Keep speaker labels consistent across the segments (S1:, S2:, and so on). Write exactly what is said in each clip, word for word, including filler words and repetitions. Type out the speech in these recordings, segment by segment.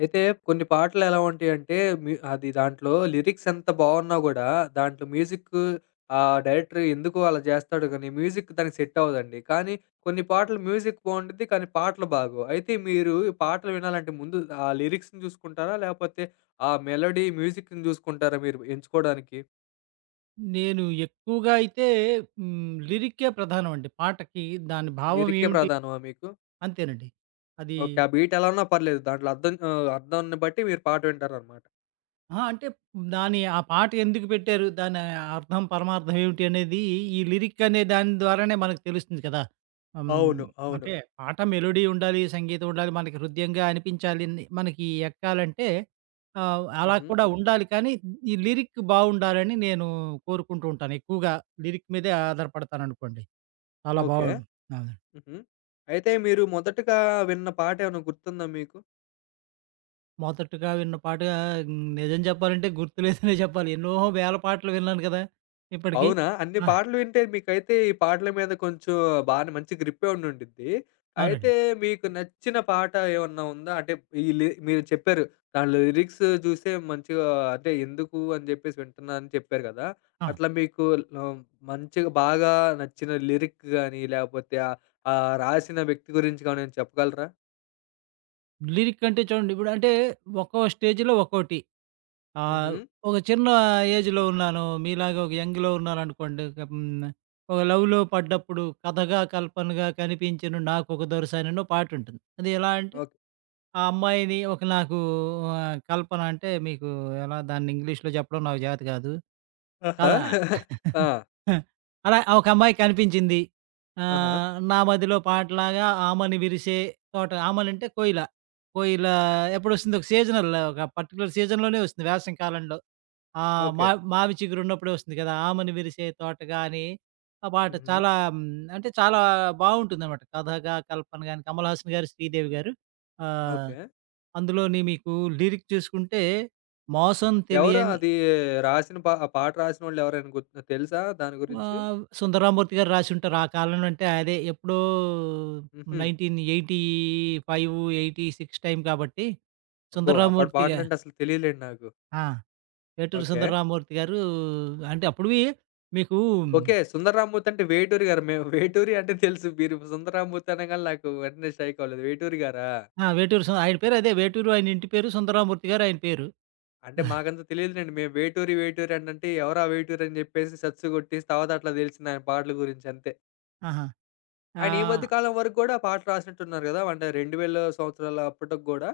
S1: అయితే కొన్ని పాటలెలా ఉంటాయంటే, మ్యూ అది దాంట్లో లిరిక్స్ ఎంత బావున్నా గూడా, దాంట్లో మ్యూజిక్ ఆహ్, డైరెక్టర్ ఎందుకో అలా జేస్తాడు గానీ, మ్యూజిక్ దానికి సెట్ అవ్వదండి. కానీ కొన్ని పాటలు మ్యూజిక్ బావుండిద్ది, కానీ పాటలు బాగోవు. అయితే మీరు ఈ పాటలు వినాలంటే ముందు ఆ లిరిక్స్‌ని జూసుకుంటారా? లేపోతే ఆ మెలోడీ, మ్యూజిక్‌ని జూసుకుంటారా మీరు ఎంచుకోడానికి?
S2: నేను ఎక్కువగా అయితే హ్మ్. లిరిక్కే ప్రధానమండి. పాటకి దాని భావం
S1: లిరిక్కే
S2: ఏమిటి?
S1: ప్రధానమా మీకు?
S2: అంతేనండి. అది
S1: ఓకే. ఆ బీట్ ఎలా ఉన్నా పర్లేదు. దాంట్లో అర్థం ఆహ్, అర్థాన్ని బట్టి మీరు పాట వింటారనమాట.
S2: అహా! అంటే దాని ఆ పాట ఎందుకు పెట్టారు? దాని అర్థం, పరమార్థం ఏమిటి అనేది ఈ లిరిక్ అనే దాని ద్వారానే మనకు తెలుస్తుంది కదా! హ్మ్.
S1: అవును. అవును.
S2: అంటే పాట మెలోడీ ఉండాలి, సంగీతం ఉండాలి, మనకి హృద్యంగా అనిపించాలి, ని మనకి ఎక్కాలంటే ఆహ్, అలా
S1: హుహు.
S2: కూడా ఉండాలి, కానీ ఈ లిరిక్ బావుండాలని నేను కోరుకుంటూ ఉంటాను. ఎక్కువగా లిరిక్ మీదే ఆధారపడతాననుకోండి. చాలా బావు,
S1: ఓకే.
S2: అవును.
S1: హుహు. అయితే మీరు మొదటగా విన్న పాటేమైనా గుర్తుందా మీకు?
S2: మొదటగా విన్న పాట హ్మ్, నిజం చెప్పాలంటే గుర్తులేదనే చెప్పాలి. ఎన్నో వేల పాటలు విన్నాను కదా! ఇప్పటికి.
S1: అవునా? అన్ని
S2: ఆ!
S1: పాటలు వింటే మీకైతే ఈ పాటల మీద కొంచెం బానే మంచి గ్రిప్పే ఉండుండిద్ది.
S2: అవునండి.
S1: అయితే మీకు నచ్చిన పాట ఏమన్నా ఉందా? అంటే ఈ లి మీరు చెప్పారు. దాంట్లో లిరిక్స్ చూసే మంచిగా అంటే ఎందుకు అని చెప్పేసి వింటున్నా అని చెప్పారు కదా!
S2: ఆ!
S1: అట్లా మీకు ఆహ్, మంచిగా బాగా నచ్చిన లిరిక్ గాని లేకపోతే ఆహ్, ఆ రాసిన వ్యక్తి గురించి గాని చెప్పగలరా?
S2: లిరిక్ అంటే చూడండి, ఇప్పుడంటే ఒక్కో స్టేజ్‌లో ఒక్కోటి. ఆహ్,
S1: హుహు.
S2: ఒక చిన్న ఏజ్‌లో ఉన్నాను. మీలాగా ఒక యంగ్‌లో ఉన్నాననుకోండి. ఒక హ్మ్, ఒక లవ్‌లో పడ్డప్పుడు, కథగా, కల్పనగా కనిపించెను నాకొక దొరసాననో పాటుంటుంది. అది ఎలా అంటే
S1: ఓకే.
S2: ఆ అమ్మాయిని ఒక నాకు ఆహ్, కల్పన అంటే మీకు ఎలా దాన్ని ఇంగ్లీష్‌లో చెప్పడం నాకు చేత కాదు.
S1: ఆహా!
S2: కదా!
S1: ఆ!
S2: అలా ఆ ఒక అమ్మాయి కనిపించింది.
S1: ఆహా!
S2: ఆహ్, నా మదిలో పాటలాగా ఆమని విరిసే తోట, ఆమనంటే కోయిల. కోయిల ఎప్పుడొస్తుంది, ఒక సీజనల్, ఒక పర్టిక్యులర్ సీజన్‌లోనే వస్తుంది, వేసవి కాలంలో. ఆ!
S1: ఓకే.
S2: మా మావి చిగురున్నప్పుడే వస్తుంది కదా! ఆమని విరిసే తోటగా అని ఆ పాట
S1: హుహు.
S2: చాలా హ్మ్, అంటే చాలా బావుంటుందనమాట. కథ గా, కల్పన గాని కమల్ హాసన్ గారు, శ్రీదేవి గారు. ఆహ్
S1: ఓకే.
S2: అందులోని మీకు లిరిక్ చూసుకుంటే 'మోసం
S1: ఎవరు
S2: తెలియని'.
S1: అది రాసిన పా ఆ పాట రాసినోళ్ళు ఎవరైనా గుర్తు తెలుసా దాని గురించి?
S2: ఆహ్, సుందరరామూర్తి గారు రాసుంటారు. ఆ కాలంలో అంటే అదే ఎప్పుడో
S1: హుహు.
S2: పందొమ్మిది వందల ఎనభై ఐదు, ఎనభై ఆరు టైం కాబట్టి అవును.
S1: అబ్బో! అప్పటి
S2: సుందరరామూర్తిగా
S1: పాటలంటే అసలు తెలియలేండి నాకు.
S2: ఆ! వేటూరి
S1: ఓకే.
S2: సుందరరామూర్తి గారు. అంటే అప్పుడువి మీకు
S1: ఓకే. 'సుందర్‌రామ్మూర్తి' అంటే వేటూరి గారు. మేము వేటూరి అంటే తెలుసు. మీరు 'సుందర్‌రామ్మూర్తి' అనగానే నాకు వెంటనే స్ట్రైక్ అవ్వలేదు. వేటూరి గారా?
S2: ఆ! వేటూరి సు ఆయన పేరు అదే వేటూరు ఆయన ఇంటి పేరు, సుందరరామూర్తి గారు ఆయన పేరు.
S1: అంటే మాకంత తెలియదులెండి. మేము వేటూరి, వేటూరి అనంటే ఎవరా వేటూరి అని చెప్పేసి సచ్చు కొట్టేసి తర్వాత అట్లా తెలిసింది ఆయన పాటల గురించి అంతే.
S2: ఆహా!
S1: ఆయన ఈ
S2: ఆహ్,
S1: మధ్య కాలం వరకు గూడా పాటలు రాసినట్టున్నారు గదా! అంటే రెండు వేల సంవత్సరాల అప్పటికి గూడా?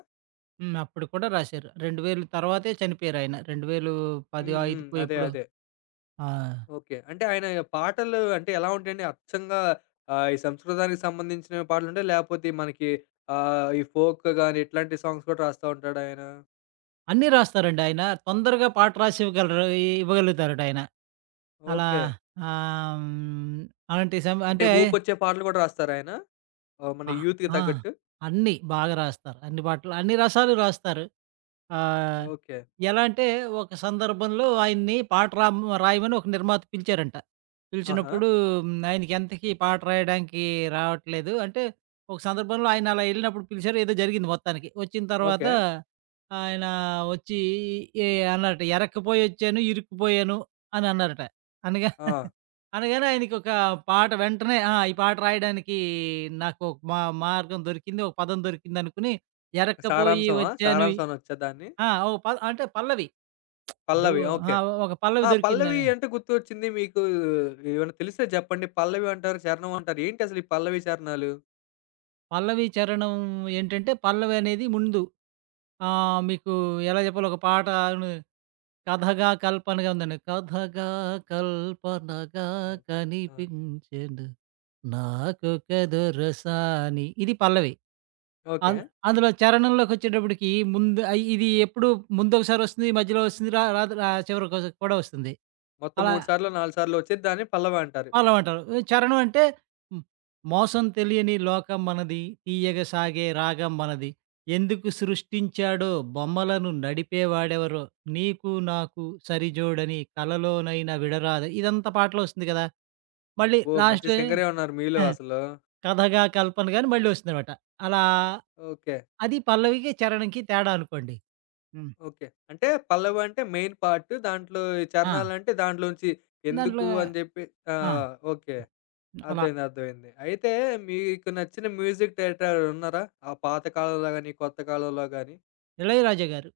S2: హ్మ్. అప్పుడు కూడా రాశారు. రెండు వేల తర్వాతే చనిపోయారు ఆయన. రెండు వేల పది,
S1: హ్మ్. హ్మ్.
S2: 5కో
S1: అదే.
S2: ఎప్పుడో.
S1: అదే.
S2: ఆ!
S1: ఓకే. అంటే ఆయన పాటలు అంటే ఎలా ఉంటాయండి? అచ్చంగా ఆహ్, ఈ సంస్కృతానికి సంబంధించిన పాటలుంటాయా? లేపోతే మనకి ఆహ్, ఈ ఫోక్ గాని ఇట్లాంటి సాంగ్స్ కూడా రాస్తా ఉంటాడా ఆయన?
S2: అన్నీ రాస్తారండి ఆయన. తొందరగా పాట రాసి ఇవ్వగలరు, ఇవ్వగలుగుతారటాయన. అలా
S1: ఓకే.
S2: ఆహ్, హ్మ్, అలాంటి సమ
S1: అంటే
S2: అంటే
S1: ఊపొచ్చే పాటలు గూడా రాస్తారా ఆయన? ఆహ్, మన
S2: ఆ!
S1: యూత్‌కి
S2: ఆ!
S1: తగ్గట్టు.
S2: అన్నీ బాగా రాస్తారు. అన్ని పాటలు అన్ని రసాలు రాస్తారు. ఆహ్,
S1: ఓకే.
S2: ఎలా అంటే ఒక సందర్భంలో ఆయన్ని పాట రామ్ రాయమని ఒక నిర్మాత పిలిచారంట.
S1: ఆహా!
S2: పిలిచినప్పుడు హ్మ్, ఆయనకి ఎంతకీ పాట రాయడానికి రావట్లేదు. అంటే ఒక సందర్భంలో ఆయన అలా ఎళ్ళినప్పుడు పిలిచారు. ఏదో జరిగింది మొత్తానికి. వచ్చిన తర్వాత
S1: ఓకే.
S2: ఆయన వచ్చి ఏ అన్నారట, "ఎరక్కపోయొచ్చాను, ఇరుక్కుపోయాను" అని అన్నారట. అనగా
S1: ఆ!
S2: అనగానే ఆయనకొక పాట వెంటనే ఆ! ఈ పాట రాయడానికి నాకు ఒక మా మార్గం దొరికింది. ఒక పదం దొరికిందనుకుని
S1: ఒక
S2: "ఎరక్కపోయి
S1: సారాంశమా?
S2: వచ్చాను".
S1: సారాంశం అనొచ్చా దాన్ని?
S2: ఆ! ఓహ్! ప అంటే పల్లవి. ఇప్పుడు
S1: పల్లవి. ఓకే.
S2: ఆ! ఒక
S1: ఆ!
S2: పల్లవి
S1: పల్లవి
S2: దొరికిందని.
S1: అంటే గుర్తొచ్చింది. మీకు ఏమైనా తెలిస్తే జెప్పండి. పల్లవి అంటారు, చరణం అంటారు. ఏంటసలు ఈ పల్లవి, చరణాలు?
S2: పల్లవి చరణం ఏంటంటే, పల్లవి అనేది ముందు ఆహ్, మీకు ఎలా చెప్పాలో, ఒక పాటను కథగా, కల్పనగా ఉందండి. కథగా, కల్పనగా
S1: ఆ!
S2: కనిపించెను నాకు కదురసాని, ఇది పల్లవి. అం
S1: ఓకే.
S2: అందులో చరణంలోకొచ్చేటప్పటికి ముందు ఆహ్, ఇది ఎప్పుడు ముందొకసారి వస్తుంది, మధ్యలో వస్తుంది, రా రాదు రా చివరికి కూడా వస్తుంది.
S1: మొత్తం
S2: అలా
S1: మూడు సార్లో, నాలుగు సార్లో వచ్చేది దాన్ని పల్లవ అంటారు.
S2: పాలం అంటారు. ఏ చరణం అంటే హ్మ్, మోసం తెలియని లోకం మనది, తీయగా సాగే రాగం మనది. ఎందుకు సృష్టించాడో బొమ్మలను నడిపేవాడెవరో, నీకు నాకు సరిజోడని కలలోనైనా విడరాద. ఇదంతా పాటలో వస్తుంది కదా! మళ్ళీ
S1: అబ్బో! మంచి
S2: లాస్ట్‌లో
S1: సింగరే ఉన్నారు మీలో
S2: ఆ!
S1: అసలు.
S2: కథగా కల్పనగా అని మళ్ళీ వస్తుందనమాట. అలా
S1: ఓకే.
S2: అది పల్లవికి, చరణంకి తేడా అనుకోండి. హ్మ్.
S1: ఓకే. అంటే పల్లవ అంటే మెయిన్ పార్ట్. దాంట్లో ఈ
S2: ఆ!
S1: చరణాలంటే దాంట్లోంచి ఎందుకు
S2: దాంట్లో
S1: అని చెప్పి ఆ!
S2: ఆ!
S1: ఓకే.
S2: అలా
S1: అర్థమైంది. అర్థమైంది. అయితే మీకు నచ్చిన మ్యూజిక్ డైరెక్టర్ ఎవరైనా ఉన్నారా? ఆ పాత కాలంలో గాని, కొత్త కాలంలో గాని?
S2: ఇళయరాజా గారు.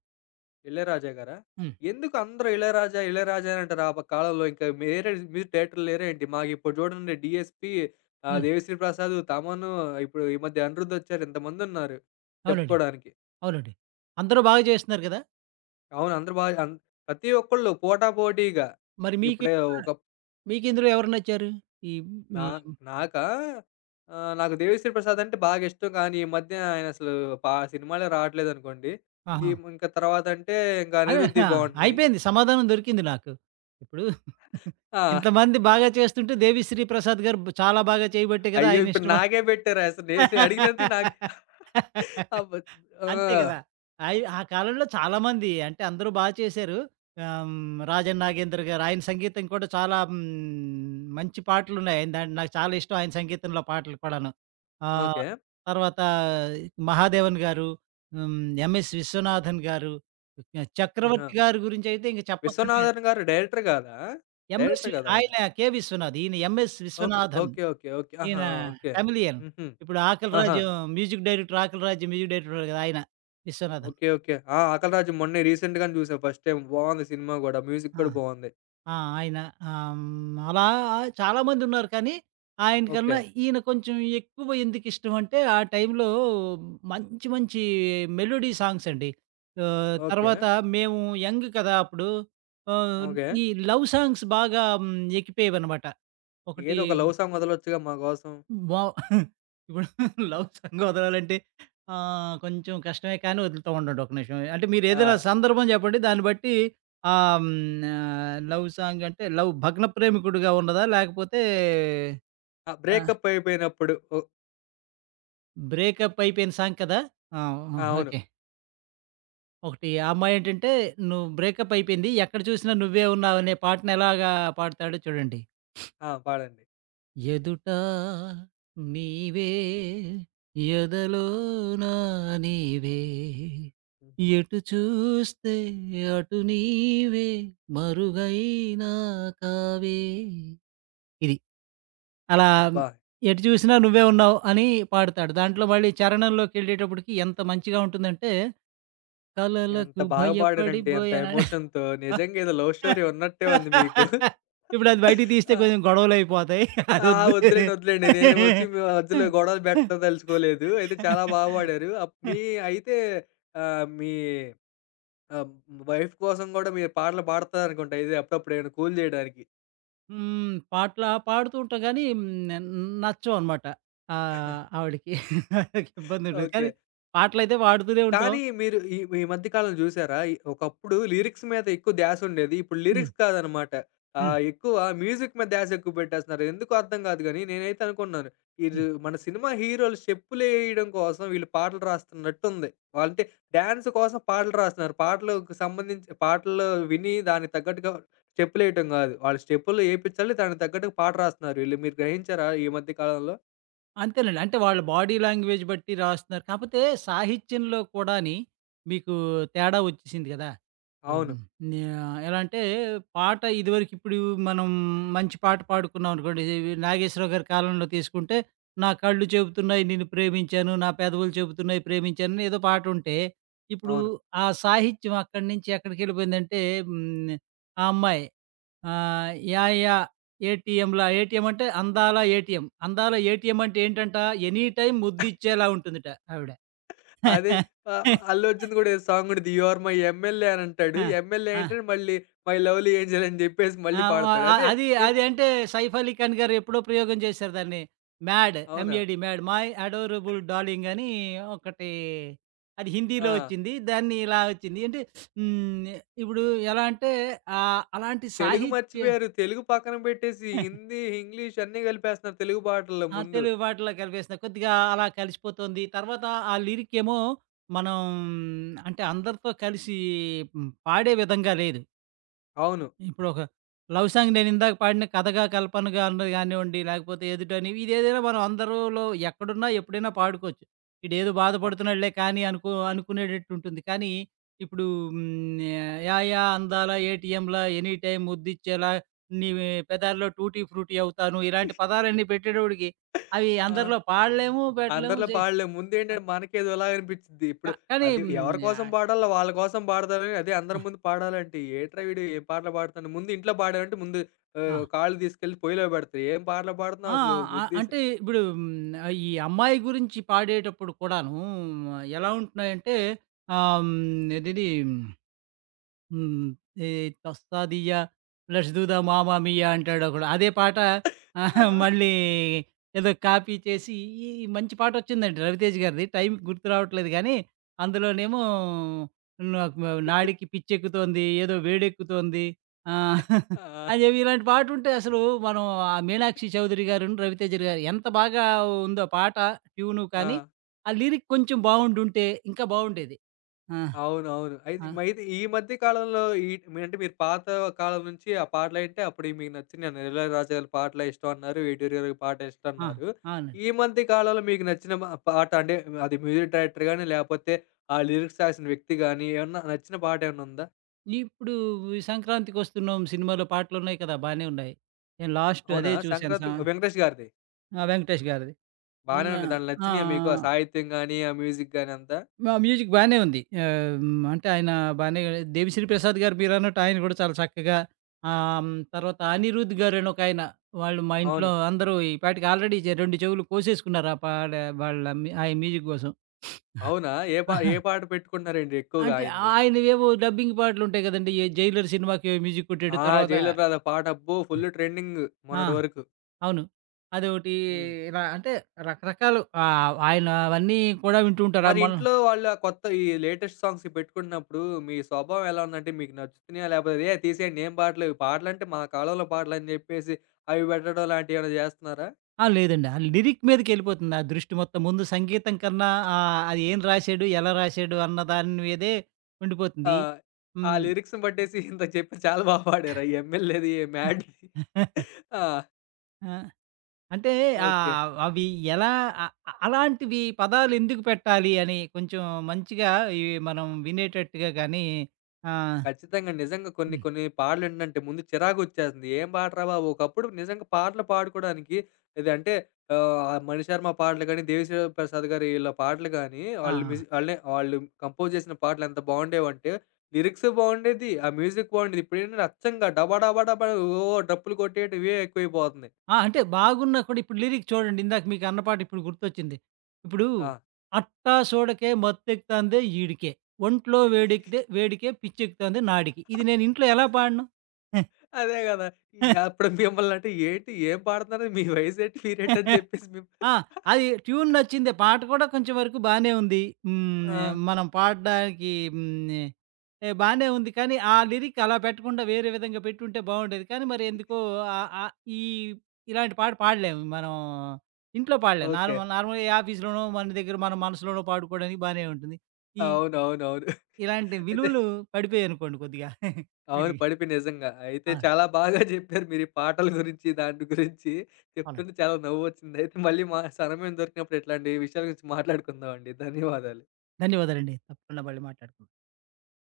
S1: ఇళయరాజా గారా?
S2: హ్మ్.
S1: ఎందుకు అందరూ ఇళయరాజా, ఇళయరాజా అని అంటారు. ఆ ప కాలంలో ఇంకా వేరే మ్యూజిక్ డైరెక్టర్లు లేరేంటి? మాకిప్పుడు చూడండి 'డీఎస్‌పీ', ఆహ్,
S2: హ్మ్.
S1: 'దేవిశ్రీ ప్రసాద్', 'తమన్', ఇప్పుడు ఈ మధ్య 'అనిరుద్' వచ్చారు. ఇంతమందున్నారు
S2: అవునండి.
S1: చెప్పుకోడానికి.
S2: అవునండి. అందరూ బాగా చేస్తున్నారు కదా!
S1: అవును. అందరూ బాగా అన్ ప్రతి ఒక్కళ్ళు పోటాపోటీగా
S2: మరి మీకు
S1: ఇప్పుడే ఒక
S2: మీకిందులో ఎవరు నచ్చారు? ఈ
S1: నా
S2: ఈ
S1: నాకా ఆహ్, నాకు 'దేవిశ్రీ ప్రసాద్' అంటే బాగా ఇష్టం. కానీ ఈ మధ్య ఆయన అసలు పా సినిమాలే రావట్లేదనుకోండి. ఈ
S2: ఆహా!
S1: ఇంకా తర్వాత అంటే ఇంకా
S2: అదే
S1: 'అనిరుద్‌యి'
S2: ఆ!
S1: బావుంటున్నాయి.
S2: అయిపోయింది. సమాధానం దొరికింది నాకు. ఇప్పుడు
S1: ఆ!
S2: ఇంతమంది బాగా చేస్తుంటే దేవిశ్రీ ప్రసాద్ గారు బ్ చాలా బాగా చేయబట్టే కదా!
S1: అయ్యో!
S2: ఆయన
S1: ఇప్పుడు
S2: ఇష్టమ
S1: నాకే పెట్టారు. అసలు నేను అడిగినందుకు నాకు అబద్ ఆ!
S2: అంతే కదా! అయి ఆ కాలంలో చాలామంది అంటే అందరూ బా చేశారు. ఆహ్, హ్మ్, 'రాజన్ నాగేంద్ర' గారు ఆయన సంగీతం కూడా చాలా హ్మ్, మంచి పాటలున్నాయి. ఆయన దాంట్లో నాకు చాలా ఇష్టం, ఆయన సంగీతంలో పాటలు కూడాను. ఆహ్,
S1: ఓకే.
S2: తర్వాత 'మహాదేవన్' గారు, హ్మ్, 'ఎంఎస్ విశ్వనాథన్' గారు,
S1: ఆహా!
S2: 'చక్రవర్తి' గారి గురించైతే ఇంక చెప్పక్కర్లేదు.
S1: 'విశ్వనాథన్' గారు డైరెక్టర్ గాదా?
S2: 'ఎంఎస్'
S1: డైరెక్టర్
S2: వి-
S1: గాదా ఆయన?
S2: ఆయన 'కె. విశ్వనాథ్', ఈయన 'MS
S1: okay.
S2: Viswanathan'.
S1: Okay. Okay. Okay. ఆహా!
S2: ఈయన
S1: ఓకే.
S2: తమిళియన్.
S1: హుహు.
S2: ఇప్పుడు 'ఆకలి
S1: ఆహా!
S2: రాజు' మ్యూజిక్ డైరెక్టర్, 'ఆకలి రాజు' మ్యూజిక్ డైరెక్టర్ కదా! ఆయన విశ్వనాథన్.
S1: ఓకే. ఓకే. ఆ! 'ఆకలరాజు' మొన్నే రీసెంట్ గానే చూసా ఫస్ట్ టైమ్. బావుంది సినిమా గూడా. మ్యూజిక్
S2: ఆ!
S1: కూడా బావుంది.
S2: ఆ! ఆయన ఆహ్, హ్మ్, అలా చాలామందున్నారు కానీ,
S1: ఓకే.
S2: ఆయనకన్నా ఈయన కొంచెం ఎక్కువ ఎందుకిష్టం అంటే, ఆ టైంలో మంచి మంచి మెలోడీ సాంగ్స్ అండి. ఆహ్,
S1: ఓకే.
S2: తర్వాత మేము యంగ్ కదా! అప్పుడు. ఆహ్,
S1: ఓకే.
S2: ఈ లవ్ సాంగ్స్ బాగా హ్మ్, ఎక్కిపోయేవనమాట. ఒకటి
S1: ఏదో ఒక లవ్ సాంగ్ వదలొచ్చుగా మా కోసం.
S2: వావ్! ఇప్పుడు లవ్ సాంగ్ వదలాలంటే ఆహ్, కొంచెం కష్టమే కానీ వదులుతా ఉండండి, ఒక నిమిషం. అంటే
S1: ఆ!
S2: మీరేదైనా సందర్భం చెప్పండి. దాన్ని బట్టి ఆహ్, హ్మ్. ఆహ్, లవ్ సాంగ్ అంటే లవ్ భగ్న ప్రేమికుడుగా ఉన్నదా? లేకపోతే
S1: ఆ!
S2: ఆహ్,
S1: బ్రేకప్ అయిపోయినప్పుడు. ఓ
S2: బ్రేకప్ అయిపోయిన సాంగ్ కదా! ఆ!
S1: అవును.
S2: ఓకే. ఒకటి ఆ అమ్మాయేంటంటే, "నువ్వు బ్రేకప్ అయిపోయింది ఎక్కడ చూసినా నువ్వే ఉన్నావు" అనే పాటను ఎలాగా పాడతాడో చూడండి.
S1: ఆ! పాడండి.
S2: ఎదుట నీవే, ఎదలోన నీవే,
S1: హుహు.
S2: ఎటు చూస్తే అటు నీవే, మరుగైనా కావే. ఇది అలా
S1: అబ్బా!
S2: ఎటు చూసినా నువ్వే ఉన్నావు అని పాడతాడు. దాంట్లో మళ్ళీ చరణంలోకెళ్ళేటప్పటికి ఎంత మంచిగా ఉంటుందంటే
S1: ఎంత
S2: కలలకు
S1: బాగా పాడారంటే! ఎంత
S2: భయపడిపోయానని.
S1: ఎమోషన్‌తో. నిజంగా ఏదో లవ్ స్టోరీ ఉన్నట్టే ఉంది మీకు.
S2: ఇప్పుడది బయటికి తీస్తే
S1: ఆ!
S2: కొంచెం గొడవలయిపోతాయి.
S1: ఆ!
S2: అదొద్దు.
S1: వద్దులేండి, వద్దులేండి. నేను వచ్చి మీ మధ్యలో గొడవలు పెట్టదలుచుకోలేదు. అయితే చాలా బాగా పాడారు. అప్ మీ అయితే ఆహ్, మీ ఆహ్, వైఫ్ కోసం గూడా మీరు పాటలు పాడతారనుకుంటా. ఇది అప్పుడప్పుడు ఏమైనా కూల్ జేయడానికి.
S2: హ్మ్. పాటల పాడుతూ ఉంటాం గానీ న నచ్చవనమాట. ఆహ్, ఆవిడకి. ఇబ్బందుంటది.
S1: ఓకే.
S2: కానీ పాటలైతే పాడుతూనే ఉంటాం.
S1: కానీ మీరు ఈ ఈ మధ్య కాలంలో చూసారా? ఈ ఒకప్పుడు లిరిక్స్ మీద ఎక్కువ ధ్యాస ఉండేది. ఇప్పుడు
S2: హ్మ్.
S1: లిరిక్స్ కాదనమాట.
S2: హ్మ్.
S1: ఆహ్, ఎక్కువ మ్యూజిక్ మీద ధ్యాస ఎక్కువ పెట్టేస్తున్నారు. ఎందుకో అర్థం కాదు గానీ, నేనైతే అనుకున్నాను. ఈళ్ళు మన సినిమా హీరోలు స్టెప్పులేయడం కోసం వీళ్ళు పాటలు రాస్తున్నట్టుంది. వాళ్ళంటే డాన్స్ కోసం పాటలు రాస్తున్నారు. పాటలకు సంబంధించి పాటలు విని దానికి తగ్గట్టుగా స్టెప్పులేయటం కాదు. వాళ్ళు స్టెప్పులు ఏపిచ్చాలి. దానికి తగ్గట్టుగా పాట రాస్తున్నారు వీళ్ళు. మీరు గ్రహించారా ఈ మధ్య కాలంలో?
S2: అంతేనండి. అంటే వాళ్ళ బాడీ లాంగ్వేజ్ బట్టి రాస్తున్నారు. కాపోతే సాహిత్యంలో కూడాని మీకు తేడా వచ్చేసింది గదా!
S1: అవును.
S2: హ్మ్. యాహ్! ఎలా అంటే పాట ఇదివరకు ఇప్పుడు మనం మంచి పాట పాడుకున్నాం అనుకోండి. ఇవి నాగేశ్వరరావు గారి కాలంలో తీసుకుంటే, "నా కళ్ళు చెబుతున్నాయి నిన్ను ప్రేమించాను. నా పెదవులు చెబుతున్నాయి ప్రేమించాను" అని ఏదో పాటుంటే, ఇప్పుడు
S1: అవును.
S2: ఆ సాహిత్యం అక్కడి నుంచి ఎక్కడికెళ్ళిపోయిందంటే హ్మ్. ఆ అమ్మాయి ఆ! యాహ్! యాహ్! ఏటీఎంలా, ఏటీఎం అంటే అందాల ఏటీఎం. అందాల ఏటీఎం అంటే ఏంటంట, ఎనీ టైమ్ ముద్దిచ్చేలా ఉంటుందట ఆవిడ.
S1: అదే ఆహ్, అల్లర్జున్‌ది గూడా ఏదో సాంగ్ ఉండిద్ది. 'యు ఆర్ మై ఎమ్మెల్యే' అని అంటాడు.
S2: ఆ!
S1: ఎమ్మెల్యే
S2: ఆ!
S1: అంటేనే మళ్ళీ 'మై లవ్లీ ఏంజెల్' అని జెప్పేసి మళ్ళీ
S2: ఆ! వ
S1: పాడతాడు.
S2: ఆహ్,
S1: అదే
S2: అది
S1: నేను.
S2: అది అంటే సైఫ్ అలీ ఖాన్ గారు ఎప్పుడో ప్రయోగం చేశారు దాన్ని. మ్యాడ్
S1: అవునా?
S2: M A D mad, my adorable darling అని ఒకటి, అది
S1: ఆ!
S2: హిందీలో వచ్చింది. దాన్ని ఇలా వచ్చింది. అంటే హ్మ్. ఇప్పుడు ఎలా అంటే ఆహ్, అలాంటి
S1: తెలుగు
S2: సాహిత్య
S1: మర్చిపోయారు. తెలుగు పక్కన పెట్టేసి హిందీ, ఇంగ్లీష్ అన్నీ కలిపేస్తున్నారు తెలుగు పాటల్లో
S2: ఆ!
S1: ముందు.
S2: తెలుగు పాటల్లో కలిపేస్తున్నా. కొద్దిగా అలా కలిసిపోతుంది. తర్వాత ఆ లిరిక్ ఏమో మనం అంటే అందరితో కలిసి హ్మ్, పాడే విధంగా లేదు.
S1: అవును.
S2: ఇప్పుడొక లవ్ సాంగ్ నేనిందాక పాడిన 'కథగా కల్పనగా' అన్నది గానివ్వండి, లేకపోతే 'ఎదుటని' ఇదేదైనా మనం అందరూలో ఎక్కడున్నా, ఎప్పుడైనా పాడుకోవచ్చు. ఈడేదో
S1: అవ్
S2: బాధపడుతున్నాడులే కానీ అనుకో అనుకునేటట్టుంటుంది. కానీ ఇప్పుడు హ్మ్, యాయా అందాల ఏటీఎంలా, ఎనీ టైమ్ ముద్దిచ్చేలా, నీ పెదాల్లో టూటీ ఫ్రూటీ అవుతాను, ఇలాంటి పదాలన్నీ పెట్టేటోడికి అవి
S1: ఆ!
S2: అందరిలో పాడలేము, పెట్టలేము,
S1: అందరిలా
S2: చెయ్
S1: పాడలేము.
S2: ఆ!
S1: ముందేంటంటే మనకేదోలా అనిపిచ్చిద్ది.
S2: కా
S1: ఇప్పుడు
S2: కానీ
S1: అది
S2: హ్మ్,
S1: ఎవరి కోసం
S2: ఆహ్,
S1: పాడాలో వాళ్ళ కోసం పాడతారు గానీ, అదే అందరి
S2: ఆ!
S1: ముందు పాడాలంటే ఏట్రా వీడు ఏం పాటలు పాడుతున్నాడు. ముందు ఇంట్లో పాడావంటే ముందు ఆహ్,
S2: ఆ!
S1: కాళ్ళు తీసుకెళ్ళి పొయ్యిలో పెడతారు. ఏం పాటలు పాడుతున్నావు
S2: ఆ!
S1: అసలు
S2: ఆహ్,
S1: బుద్ధి.
S2: అంటే ఇప్పుడు హ్మ్. ఆహ్, ఈ అమ్మాయి గురించి పాడేటప్పుడు కూడాను ఎలా ఉంటున్నాయంటే ఆహ్, హ్మ్. అదేది హ్మ్. ఈ 'తోస్తా దియ్యా' ప్లస్ 'దూదా మామా మియా' అంటాడొకడు. అదే పాట ఆ,
S1: ఆ!
S2: మళ్ళీ ఏదో కాపీ చేసి ఈ మంచి పాటొచ్చిందండి 'రవితేజ' గారిది. టైంకి గుర్తు రావట్లేదు గానీ, అందులోనేమో నాకు మ నాడికి పిచ్చెక్కుతోంది, ఏదో వేడెక్కుతోంది ఆహ్,
S1: ఆ!
S2: అని చెప్పి ఇలాంటి పాటుంటే అసలు మనం ఆ మీనాక్షి చౌదరి గారును, రవితేజ గారు ఎంత బాగా ఉందో పాట, ట్యూను కానీ,
S1: ఆ!
S2: ఆ లిరిక్ కొంచెం బావుండుంటే ఇంకా బావుండేది. ఆ!
S1: అవునవును. అయితే
S2: ఆ!
S1: మరైతే ఈ మధ్య కాలంలో ఈ అంటే మీరు పాత కాలం నుంచి ఆ పాటలంటే అప్పుడు మీకు నచ్చిన 'ఇళయరాజా' గారి పాటలే ఇష్టం అన్నారు. ఎన్టీఆర్ గారి పాట ఇష్టం
S2: ఆ!
S1: అన్నారు.
S2: అవునండి.
S1: ఈ మధ్య కాలంలో మీకు నచ్చిన మ పాట అంటే అది మ్యూజిక్ డైరెక్టర్ గాని, లేపోతే ఆ లిరిక్స్ రాసిన వ్యక్తి గాని ఏమన్నా నచ్చిన పాట ఏమన్నా ఉందా?
S2: ఇప్పుడు ఈ 'సంక్రాంతికొస్తున్నాం' సినిమాలో పాటలున్నాయి కదా! బానే ఉన్నాయి. నేను లాస్ట్
S1: అవునా?
S2: అదే చూశాను
S1: సంక్రాంతి
S2: సా
S1: 'వెంకటేష్' గారిది.
S2: ఆ! 'వెంకటేష్' గారిది.
S1: బానే
S2: హ్మ్. ఆ!
S1: ఉంది. దాంట్లో
S2: ఆ!
S1: నచ్చినియా మీకు ఆ సాహిత్యం గాని, ఆ మ్యూజిక్ గాని అంతా?
S2: ఆ! మ్యూజిక్ బానే ఉంది. ఆహ్, హ్మ్. అంటే ఆయన బానే 'దేవిశ్రీ ప్రసాద్' గారు మీరన్నట్టు ఆయన కూడా చాలా చక్కగా ఆహ్, హ్మ్. తర్వాత 'అనిరుద్' గారని ఒకాయన వాళ్ళు మా ఇంట్లో
S1: అవును.
S2: అందరూ ఈ పాటికి ఆల్రెడీ చె రెండు చెవులు కోసేసుకున్నారు. ఆ పాడ వాళ్ళ మ్యూ ఆయన మ్యూజిక్ కోసం.
S1: అవునా? ఏ పా
S2: ఆహా.
S1: ఏ పాట పెట్టుకుంటున్నారేంటి ఎక్కువగా
S2: అంటే
S1: ఆయనది?
S2: ఆయనవేవో డబ్బింగ్ పాటలుంటాయి కదండీ! ఏ 'జైలర్' సినిమాకి మ్యూజిక్ కొట్టాడు.
S1: ఆ!
S2: తర్వాత
S1: 'జైలర్ రాదా' పాట అబ్బో! ఫుల్ ట్రెండింగ్
S2: ఆ!
S1: మొన్నటి వరకు.
S2: అవును. అదోటి
S1: హ్మ్.
S2: ఇలా అంటే రకరకాలు ఆహ్, ఆయన అవన్నీ కూడా వింటూ ఉంటారా?
S1: మరి
S2: మొన్న
S1: ఇంట్లో వాళ్ళు ఆ కొత్త ఈ లేటెస్ట్ సాంగ్స్ పెట్టుకుంటున్నప్పుడు మీ స్వభావం ఎలా ఉందంటే మీకు నచ్చుతున్నాయా? లేకపోతే ఏ తీసేయండి ఏం పాటలేవు. పాటలంటే మా కాలంలో పాటలని జెప్పేసి అవి పెట్టడం లాంటివి ఏమైనా జేస్తున్నారా?
S2: ఆ! లేదండి. ఆ లిరిక్ మీదకెళ్ళిపోతుంది ఆ దృష్టి మొత్తం. ముందు సంగీతం కన్నా ఆహ్, అది ఏం రాశాడు? ఎలా రాశాడు? అన్న దాని మీదే
S1: ఆ!
S2: ఉండిపోతుంది.
S1: ఆ
S2: హ్మ్.
S1: లిరిక్స్‌ని బట్టేసి ఇందాక చెప్పారు చాలా బా పాడారు. ఆ 'ఎమ్మెల్యేది మ్యాడ్'. ఆ!
S2: ఆ! అంటే
S1: ఓకే.
S2: ఆహ్, అవి ఎలా అ అలాంటివి పదాలు ఎందుకు పెట్టాలి అని కొంచెం మంచిగా ఇవి మనం వినేటట్టుగా గాని ఆహ్,
S1: ఖచ్చితంగా. నిజంగా కొన్ని
S2: హ్మ్.
S1: కొన్ని పాటలేంటంటే ముందు చిరాకొచ్చేస్తుంది. ఏం పాటరా బాబు! ఒకప్పుడు నిజంగా పాటలు పాడుకోవడానికి ఇదంటే ఆహ్, మణిశర్మ పాటలు గాని, దేవిశ్రీప్రసాద్ గారి ఈళ్ళ పాటలు గాని,
S2: ఆ!
S1: వాళ్ళు మ్యూజిక్ వాళ్ళే వాళ్ళు కంపోజ్ చేసిన పాటలు ఎంత బాగుండేవంటే లిరిక్స్ బాగుండేది. ఆ మ్యూజిక్ బాగుండేది. ఇప్పుడేంటంటే అచ్చంగా డబా డబా డబా ఓ డప్పులు కొట్టేయటం ఇవే ఎక్కువైపోతున్నాయి.
S2: ఆ! అంటే బాగున్నా కూడా ఇప్పుడు లిరిక్ చూడండి. ఇందాక మీకు అన్న పాట ఇప్పుడు గుర్తొచ్చింది. ఇప్పుడు
S1: ఆ!
S2: అట్టా సోడకే మత్తెక్కుతాందే ఈడికే, ఒంట్లో వేడెక్కితే వేడికే పిచ్చెక్కుతాంది నాడికి. ఇది నేను ఇంట్లో ఎలా పాడను?
S1: అదే గదా! ఇన్ అప్పుడు మిమ్మల్నంటే ఏంటి ఏం పాడుతున్నారు? మీ వయసేంటి? మీరేంటని చెప్పేసి మేము.
S2: ఆ! అది ట్యూన్ నచ్చిందే. పాట కూడా కొంచెం వరకు బానే ఉంది. హ్మ్.
S1: ఆ!
S2: మనం పాడడానికి హ్మ్. ఏ బానే ఉంది. కానీ ఆ లిరిక్ అలా పెట్టకుండా వేరే విధంగా పెట్టుంటే బావుండేది. కానీ మరి ఎందుకో ఆహ్, ఆహ్, ఈ ఇలాంటి పాట పాడలేము. మనం ఇంట్లో పాడలేము.
S1: ఓకే.
S2: నార్మల్ నార్మల్‌గా ఏ ఆఫీస్‌లోనో మన దగ్గర మన మనసులోనో పాడుకోవడానికి బానే ఉంటుంది. ఈ
S1: అవునవునవును.
S2: ఇలాంటి
S1: అయితే
S2: విలువలు పడిపోయాయనుకోండి కొద్దిగా
S1: అవును.
S2: వీటికి.
S1: పడిపి నిజంగా. అయితే
S2: ఆ!
S1: చాలా బాగా జెప్పారు మీరు ఈ పాటల గురించి, దాంటి గురించి
S2: అవునండి.
S1: చెప్తుంటే చాలా నవ్వొచ్చింది. అయితే మళ్ళీ మా సమయం దొరికినప్పుడు ఇట్లాంటి విషయాల గురించి మాట్లాడుకుందామండి. ధన్యవాదాలు.
S2: ధన్యవాదాలండి. తప్పకుండా మళ్ళీ మాట్లాడుకుందాం.